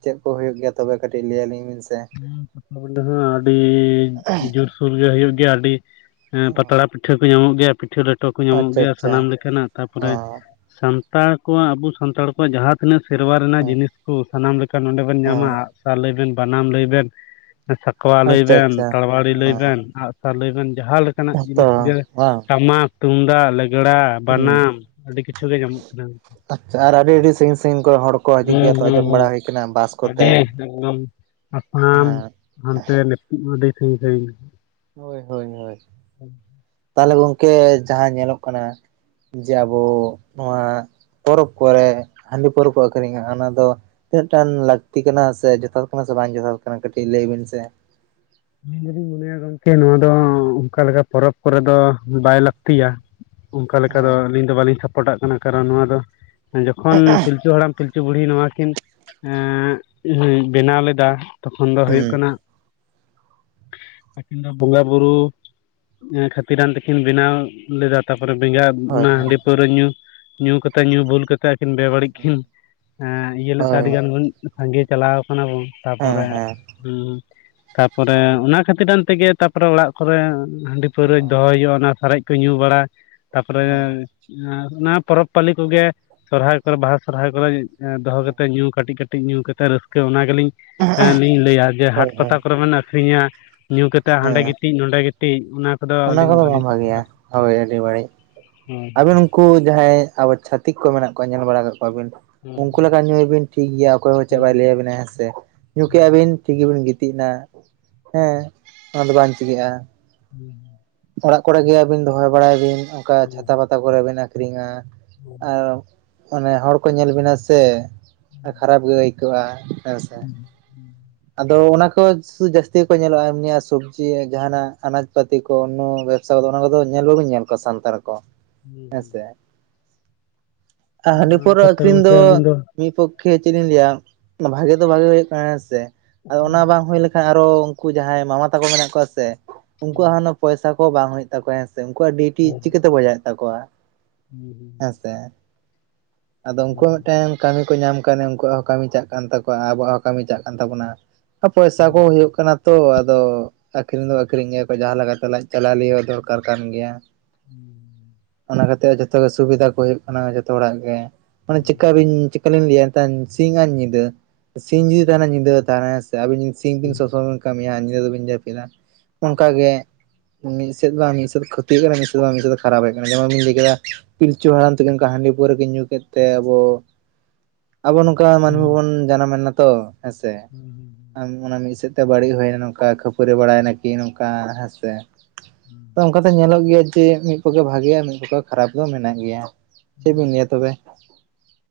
ᱪᱮᱫ ᱠᱚ ᱦᱩᱭᱩᱜ ᱜᱮᱭᱟ ᱛᱚᱵᱮ ᱠᱟᱹᱴᱤᱡ ᱞᱟᱹᱭ ᱟᱞᱤᱧ ᱵᱤᱱ? ᱥᱮ ᱦᱮᱸ ᱯᱟᱛᱟᱵᱤᱰᱟᱹ ᱦᱚᱸ ᱟᱹᱰᱤ ᱡᱚᱨᱥᱚᱨ ᱜᱮ ᱦᱩᱭᱩᱜ ᱜᱮᱭᱟ ᱟᱹᱰᱤ ᱦᱮᱸ ᱚ ᱯᱟᱛᱲᱟ ᱯᱤᱴᱷᱟᱹ ᱠᱚ ᱧᱟᱢᱚᱜ ᱜᱮᱭᱟ ᱯᱤᱴᱷᱟᱹ ᱞᱮᱴᱚ ᱠᱚ ᱧᱟᱢᱚᱜ ᱟᱪᱪᱷᱟ ᱜᱮᱭᱟ ᱟᱪᱪᱷᱟ ᱥᱟᱱᱟᱢ ᱞᱮᱠᱟᱱᱟᱜ ᱛᱟᱨᱯᱚᱨᱮ ᱚ ᱥᱟᱱᱛᱟᱲ ᱠᱚᱣᱟᱜ ᱟᱵᱚ ᱥᱟᱱᱛᱟᱲ ᱠᱚᱣᱟᱜ ᱡᱟᱦᱟᱸ ᱩᱱᱟᱹ ᱥᱮᱨᱣᱟ ᱨᱮᱱᱟᱜ ᱦᱮᱸ ᱡᱤᱱᱤᱥ ᱠᱚ ᱥᱟᱱᱟᱢ ᱞᱮᱠᱟ ᱱᱚᱰᱮ ᱵᱚᱱ ᱦᱮᱸ ᱧᱟᱢᱟ ᱟᱜ ᱞᱟᱹᱭ ᱵᱮᱱ ᱵᱟ ᱥᱟᱱᱟᱢ ᱞᱟᱹᱭ ᱵᱮᱱ ᱥᱟᱠᱣᱟ ᱞᱟᱹᱭ ᱟᱪᱪᱷᱟ ᱵᱮᱱ ᱟᱪᱪᱷᱟ ᱛᱟᱲᱣᱟᱲᱤ ᱞᱟᱹᱭ ᱚ ᱵᱮᱱ ᱟᱜᱥᱟᱨ ᱞᱟᱹᱭ ᱵᱮᱱ ᱡᱟᱦᱟᱸ ᱞᱮᱠᱟ ᱞᱮᱠᱟᱱᱟᱜ ᱦᱮᱸᱛᱚ ᱡᱤᱱᱤᱥ ᱡᱮ ᱵᱟᱝ ᱴᱟᱢᱟᱠ ᱛᱩᱢᱫᱟᱜ ᱞᱮᱜᱽᱲᱟ ᱦᱩᱸ ᱵᱟᱱᱟᱢ ᱟᱹᱰᱤ ᱠᱤᱪᱷᱩ ᱜᱮ ᱧᱟᱢᱚᱜ ᱠᱟᱱᱟ᱾ ᱟᱪᱷᱟ ᱟᱨ ᱟᱹᱰᱤ-ᱟ. ᱰᱤ ᱥᱟᱜᱤᱧ-ᱥᱟᱹᱜᱤᱧ ᱠᱚᱨᱮ ᱦᱚᱲ ᱠᱚ ᱦᱤᱡᱩᱜ ᱦᱩᱸ, ᱜᱮᱭᱟ ᱛᱚ ᱟᱸᱡᱚᱢ ᱦᱩᱸ-ᱦᱩᱸ, ᱵᱟᱲᱟ ᱦᱩᱭ ᱟᱠᱟᱱᱟ ᱵᱟᱥ ᱠᱚᱛᱮ ᱟᱰᱮ ᱮᱠᱫᱚᱢ ᱾ ᱦᱟᱯᱲᱟᱢ ᱦᱮᱸ ᱦᱟᱱᱛᱮ ᱱᱤᱛ ᱢᱟ ᱟᱹᱰᱤ ᱥᱟᱺᱜᱤᱧ-ᱥᱟᱟᱹᱜᱤᱧ ᱦᱳᱭ, ᱦᱳᱭ-ᱦᱳᱭ᱾ ᱦᱮᱸ᱾ ᱛᱟᱦᱚᱞᱮ ᱜᱚᱝᱠᱮ ᱡᱟᱦᱟᱸ ᱧᱮᱞᱚᱜ ᱠᱟᱱᱟ ᱡᱮ ᱟᱵᱚ ᱱᱚᱣᱟ ᱯᱚᱨᱚᱵᱽ ᱠᱚᱨᱮ ᱦᱟᱸᱰᱤ, ᱯᱟᱹᱣᱨᱟᱹ ᱠᱚ ᱟᱹᱠᱷᱨᱤᱧᱟ ᱚᱱᱟ ᱫᱚ ᱛᱤᱱᱟᱹᱜ ᱴᱟᱱ ᱞᱟᱹᱠᱛᱤ ᱠᱟᱱᱟ ᱥᱮ ᱡᱚᱛᱷᱟᱛ ᱠᱟᱱᱟ ᱥᱮ ᱵᱟᱝ ᱡᱚᱛᱷᱟᱛ ᱠᱟᱱᱟ ᱠᱟᱹᱴᱤᱡ ᱞᱟᱹᱭ ᱵᱤᱱ ᱥᱮ? ᱟᱤᱧ ᱫᱚᱞᱤᱧ ᱢᱚᱱᱮᱭᱟ ᱜᱚᱝᱠᱮ ᱱᱚᱣᱟ ᱫᱚ ᱚᱱᱠᱟ ᱞᱮᱠᱟ ᱯᱚᱨᱚᱵᱽ ᱠᱚᱨᱮ ᱫᱚ ᱵᱟᱭ ᱞᱠᱛᱤ ᱛᱤᱭᱟ ᱚᱝᱠᱟ ᱞᱮᱠᱟ ᱫᱚ ᱦᱮᱸ ᱟᱹᱞᱤᱧ ᱫᱚ ᱵᱟᱞᱤᱧ ᱥᱟᱯᱚᱴᱟᱜ ᱠᱟᱱᱟ, ᱠᱟᱨᱚᱱ ᱱᱚᱣᱟ ᱫᱚ ᱡᱚᱠᱷᱚᱱ ᱯᱤᱞᱪᱩ ᱦᱟᱲᱟᱢ, ᱯᱤᱞᱪᱩ ᱵᱩᱲᱦᱤ ᱱᱚᱣᱟ ᱠᱤᱱ ᱮᱸ ᱩᱸ ᱵᱮᱱᱟᱣ ᱞᱮᱫᱟ, ᱛᱚᱠᱷᱚᱱ ᱫᱚ ᱦᱩᱭᱩᱜ ᱦᱩᱸ ᱠᱟᱱᱟ, ᱟᱠᱤᱱ ᱫᱚ ᱵᱚᱸᱜᱟ ᱵᱩᱨᱩ ᱮᱸ ᱠᱷᱟᱹᱛᱤᱨᱟᱱ ᱛᱮᱠᱤᱱ ᱵᱮᱱᱟᱣ ᱞᱮᱫᱟ᱾ ᱛᱟᱨᱯᱚᱨᱮ ᱵᱮᱸᱜᱟ [unintelligible] ᱦᱳᱭ ᱚᱱᱟ ᱦᱮᱸ ᱦᱟᱸᱰᱤ, ᱯᱟᱹᱣᱨᱟᱹ ᱧᱩ, ᱧᱩ ᱠᱟᱛᱮ, ᱧᱩ ᱵᱷᱩᱞ ᱠᱟᱛᱮ ᱠᱤᱱ ᱵᱮᱵᱟᱹᱲᱤᱡ ᱠᱤᱱ ᱮᱸ ᱤᱭᱟᱹ ᱞᱮᱫ ᱛᱮ, ᱦᱳᱭ ᱟᱰᱤ ᱜᱟᱱ ᱵᱚᱱ ᱥᱟᱸᱜᱮ ᱪᱟᱞᱟᱣ ᱠᱟᱱᱟ ᱵᱚᱱ, ᱦᱮᱸ ᱛᱟᱯᱚᱨᱮ ᱦᱮᱸ ᱩᱸ ᱦᱳᱭ ᱛᱟᱯᱚᱨᱮ ᱚᱱᱟ ᱠᱷᱟᱹᱛᱤᱨᱟᱱ ᱛᱮᱜᱮ ᱛᱟᱯᱚᱨᱮ ᱚᱲᱟᱜ ᱠᱚᱨᱮ ᱮᱸ ᱦᱟᱸᱰᱤ, ᱦᱮᱸ ᱯᱟᱹᱣᱨᱟᱹ ᱫᱚᱣᱚᱭ ᱭᱩᱜᱼᱟ, ᱚᱱᱟ ᱥᱟᱨᱮᱡ ᱠᱚ ᱧᱩ ᱵᱟᱲᱟ, ᱛᱟᱯᱚᱨᱮ ᱦᱮᱸ ᱟᱸ ᱚᱱᱟ ᱯᱚᱨᱚᱵᱽ ᱯᱟᱞᱤ ᱠᱚᱜᱮ ᱥᱚᱨᱦᱟᱭ ᱠᱚᱨᱮ, ᱵᱟᱦᱟ-ᱥᱚᱦᱨᱟᱭ ᱠᱚᱨᱮ ᱮᱸ ᱫᱚᱦᱚ ᱦᱮᱸ ᱠᱟᱛᱮᱜ ᱧᱩ ᱠᱟᱴᱤᱡ ᱠᱟ- -ᱤᱡ ᱧᱩ ᱠᱟᱛᱮ ᱨᱟᱹᱥᱠᱟᱹ ᱚᱱᱟ ᱜᱮᱞᱤᱧ ᱮᱸ ᱞᱤᱧ ᱞᱟᱹᱭᱟ ᱡᱮ, ᱦᱟᱴ ᱦᱳᱭ ᱦᱳᱭ ᱯᱟᱛᱟ ᱠᱚᱨᱮ ᱵᱚᱱ ᱟᱹᱠᱷᱨᱤᱧᱟ, ᱧᱩ ᱠᱟᱛᱮᱜ ᱦᱟᱸᱰᱮ ᱦᱮᱸ ᱜᱤᱛᱤᱡ ᱱᱚᱰᱮ ᱜᱤᱛᱤᱡ ᱚᱱᱟ ᱠᱚᱫᱚ ᱚᱱᱟ ᱟᱹᱞᱤᱧ ᱵᱟᱝ ᱵᱟᱞᱤᱧ ᱵᱷᱟᱜᱮᱭᱟ ᱥᱟᱯᱚᱴᱟᱜ-ᱟ ᱦᱳᱭ [inaudible] ᱟᱹᱰᱤ ᱵᱟᱹᱲᱤᱡ ᱟᱵᱤᱱ ᱩᱱᱠᱩ ᱡᱟᱦᱟᱸᱭ ᱟᱵᱚ ᱪᱷᱟᱛᱤᱠ ᱠᱚ ᱢᱮᱱᱟᱜ ᱠᱚᱣᱟ, ᱧᱮᱞ ᱵᱟᱲᱟ ᱠᱟᱜ ᱠᱚᱣᱟ ᱵᱤᱱ! ᱩᱱᱠᱩ ᱞᱮᱠᱟ ᱧᱩᱭ ᱵᱤᱱ᱾ ᱴᱷᱤᱠ ᱜᱮᱭᱟ ᱚᱠᱚᱭ ᱦᱚ ᱪᱮᱜ ᱵᱟᱭ ᱞᱟᱹᱭᱟᱹᱵᱤᱱᱟ, ᱦᱮᱸᱥᱮ ᱧᱩ ᱠᱮᱜᱼᱟ ᱵᱤᱱ ᱴᱷᱤᱠ ᱜᱮ ᱵᱤᱱ ᱜᱤᱛᱤᱡ ᱮᱱᱟ ᱦᱮᱸᱻ ᱚᱱᱟ ᱫᱚ ᱵᱟᱝ ᱪᱤᱠᱟᱹᱜᱼᱟ, ᱦᱮᱸ [inaudible] ᱚᱲᱟᱜ ᱠᱚᱲᱮ ᱜᱮ ᱟᱵᱤᱱ ᱫᱚᱦᱚᱭ ᱵᱟᱲᱟᱭ ᱵᱤᱱ, ᱚᱱᱠᱟ ᱪᱷᱟᱛᱟ ᱦᱳᱭ ᱯᱟᱛᱟ ᱠᱚᱨᱮ ᱵᱮᱱ ᱟᱠᱷᱨᱤᱝᱟ᱾ ᱦᱳᱭ ᱟᱨ ᱟᱱᱮ ᱦᱚᱲ ᱠᱚ ᱧᱮᱞ ᱵᱮᱱᱟ ᱥᱮ ᱠᱷᱟᱨᱟᱯ ᱜᱮ ᱟᱹᱭᱠᱟᱹᱣᱜᱼᱟ᱾ ᱮᱸ ᱥᱮ, ᱟᱫᱚ ᱚᱱᱟ ᱠᱚ ᱥᱩᱫᱩ ᱡᱟᱹᱥᱛᱤ ᱠᱚ ᱧᱮᱞᱚᱜᱼᱟ, ᱮᱢᱱᱤ ᱟ ᱥᱚᱵᱽᱡᱤ ᱮ ᱡᱟᱦᱟᱱᱟᱜ ᱟᱱᱟᱡᱽ ᱯᱟᱹᱛᱤ ᱠᱚ, ᱠᱳᱱᱳ ᱵᱮᱵᱽᱥᱟ ᱠᱚ ᱫᱚ, ᱚᱱᱟ ᱠᱚ ᱫᱚ ᱧᱮᱞ [unintelligible] ᱵᱟᱵᱤᱧ [unintelligible] ᱧᱮᱞ ᱠᱚᱣᱟ ᱥᱟᱱᱛᱟᱲ, ᱠᱚ ᱦᱩᱸ ᱦᱩᱸ [inaudible] ᱟ ᱦᱟᱸᱰᱤ, ᱯᱟᱹᱣᱨᱟᱹ ᱞᱮᱠᱟᱛᱮ ᱟᱹᱠᱷᱨᱤᱱ ᱜᱚᱝᱠᱮ ᱫᱚ ᱟᱹᱞᱤᱧ ᱢᱤᱜ ᱯᱚᱠᱠᱷᱮ ᱪᱮᱫ ᱞᱤᱧ ᱞᱟᱹᱭᱟ, [unintelligible] ᱵᱷᱟᱜᱮ ᱫᱚ ᱵᱷᱟᱜᱮ ᱦᱩᱭᱩᱜ ᱠᱟᱱᱟ᱾ ᱦᱮᱸ ᱥᱮ, ᱟᱫᱚ ᱚᱱᱟ ᱵᱟᱝ ᱦᱩᱭ ᱞᱮ ᱦᱮᱸ ᱟᱨᱚ ᱩᱝᱠᱩ ᱡᱟᱦᱟᱸᱭ ᱢᱟᱢᱟ ᱛᱟᱠᱚ ᱢᱮᱱᱟᱜ ᱠᱚᱣᱟ ᱥᱮ ᱩᱝᱠᱩᱣᱟᱜ ᱦᱚᱸ, ᱱᱚ ᱯᱚᱭᱥᱟ ᱠᱚ ᱵᱟᱝ ᱦᱩᱭᱩᱜ ᱛᱟᱠᱚᱣᱟ ᱦᱮᱸᱥ ᱛᱮ ᱩᱝᱠᱩᱣᱟᱜ ᱰᱤᱭᱩᱴᱤ ᱪᱤᱠᱟᱹᱛᱮ ᱵᱚᱡᱟᱣᱮᱫ ᱛᱟᱠᱚᱣᱟ? ᱦᱩᱸ ᱦᱩᱸ [inaudible] ᱦᱮᱸᱥᱮ ᱟᱫᱚ ᱩᱝᱠᱩᱣᱟᱜ ᱢᱮᱜᱴᱮᱱ ᱠᱟᱢᱤ ᱠᱚ ᱧᱟᱢ ᱠᱟᱣᱱᱮ, ᱩᱝᱠᱩᱣᱟᱜ ᱦᱚ ᱠᱟᱢᱤ ᱪᱟᱜ ᱠᱟᱱ ᱛᱟᱠᱚᱣᱟ ᱟ ᱟᱵᱚᱣᱟᱜ ᱦᱚ ᱠᱟᱢᱤ ᱪᱟᱜ ᱠᱟᱱ ᱛᱟᱵᱳᱱᱟ, ᱟ ᱯᱚᱭᱥᱟ ᱠᱚ ᱦᱩᱭᱩᱜ ᱠᱟᱱᱟ ᱛᱚ, ᱟᱫᱚ ᱟᱠᱷᱨᱤᱝ ᱫᱚ ᱟᱠᱷᱨᱤᱝ ᱜᱮᱭᱟᱠᱚ ᱡᱟᱦᱟ ᱞᱮᱠᱟ [unintelligible] ᱛᱟᱦᱞᱮ [inaudible] ᱟᱡ ᱪᱟᱞᱟᱣ [unintelligible] ᱞᱮ ᱦᱚᱸ ᱫᱚᱨᱠᱟᱨ ᱠᱟᱱ ᱜᱮᱭᱟ, ᱦᱩᱸ [inaudible] ᱱᱟ ᱠᱟᱛᱮ ᱡᱚᱛᱚ ᱜᱮ ᱥᱩᱵᱤᱫᱟ ᱠᱚ ᱦᱩᱭᱩᱜ ᱠᱟᱱᱟ, ᱡᱚᱛᱚ ᱦᱚᱲᱟᱜ ᱜᱮ, ᱢᱟᱱᱮ ᱪᱮᱠᱠᱟᱵᱤᱱ [unintelligible] ᱥᱤᱝ ᱟ ᱧᱤᱫᱟᱹ, ᱥᱤᱧ ᱡᱩᱫᱤ ᱛᱟᱦᱮᱱᱟ ᱧᱤᱫᱟᱹ [unintelligible] [unintelligible] ᱚᱝᱠᱟ ᱜᱮᱸ, ᱢᱤᱫᱥᱮᱫ ᱵᱟᱝ ᱢᱤᱫᱥᱮᱫ ᱠᱷᱚᱛᱤ ᱦᱩᱭᱩᱜ ᱼᱟ, [inaudible] ᱯᱤᱞᱪᱩ ᱦᱟᱲᱟᱢ ᱛᱤᱠᱤᱱ [unintelligible] ᱯᱟᱹᱣᱨᱟᱹ ᱠᱤᱱ ᱧᱩ ᱠᱮᱫ ᱛᱮ, ᱟᱵᱚ ᱟᱵᱚ ᱱᱚᱝ- -ᱠᱟ ᱢᱟᱱᱢᱤ ᱵᱚᱱ ᱡᱟᱱᱟᱢᱮ‍ᱱᱟ ᱛᱚ ᱦᱮᱸᱥᱮ, ᱟᱢ ᱚᱱᱟ ᱢᱤᱫ ᱥᱮᱫ ᱛᱮ ᱵᱟᱲᱤᱡ ᱦᱩᱭᱱᱟ ᱱᱚᱝᱠᱟ, ᱠᱷᱟᱹᱯᱟᱹᱨᱤ ᱵᱟᱲᱟᱭᱱᱟᱠᱤᱱ ᱱᱚᱝᱠᱟ ᱦᱮᱸ ᱥᱮ᱾ ᱦᱩᱸ, ᱚᱝᱠᱟ ᱫᱚ ᱧᱮᱞᱚᱜ ᱜᱮᱭᱟ ᱡᱮ ᱢᱤᱫ ᱯᱚᱠᱠᱷᱮ ᱵᱷᱟᱜᱮᱭᱟ, ᱢᱤᱫ ᱯᱚᱠᱠᱷᱮ ᱠᱷᱟᱨᱟᱯ ᱫᱚ ᱢᱮᱱᱟᱜ ᱜᱮᱭᱟ, ᱪᱮ ᱵᱤᱱ ᱞᱟᱹᱭᱟ ᱛᱚᱵᱮ!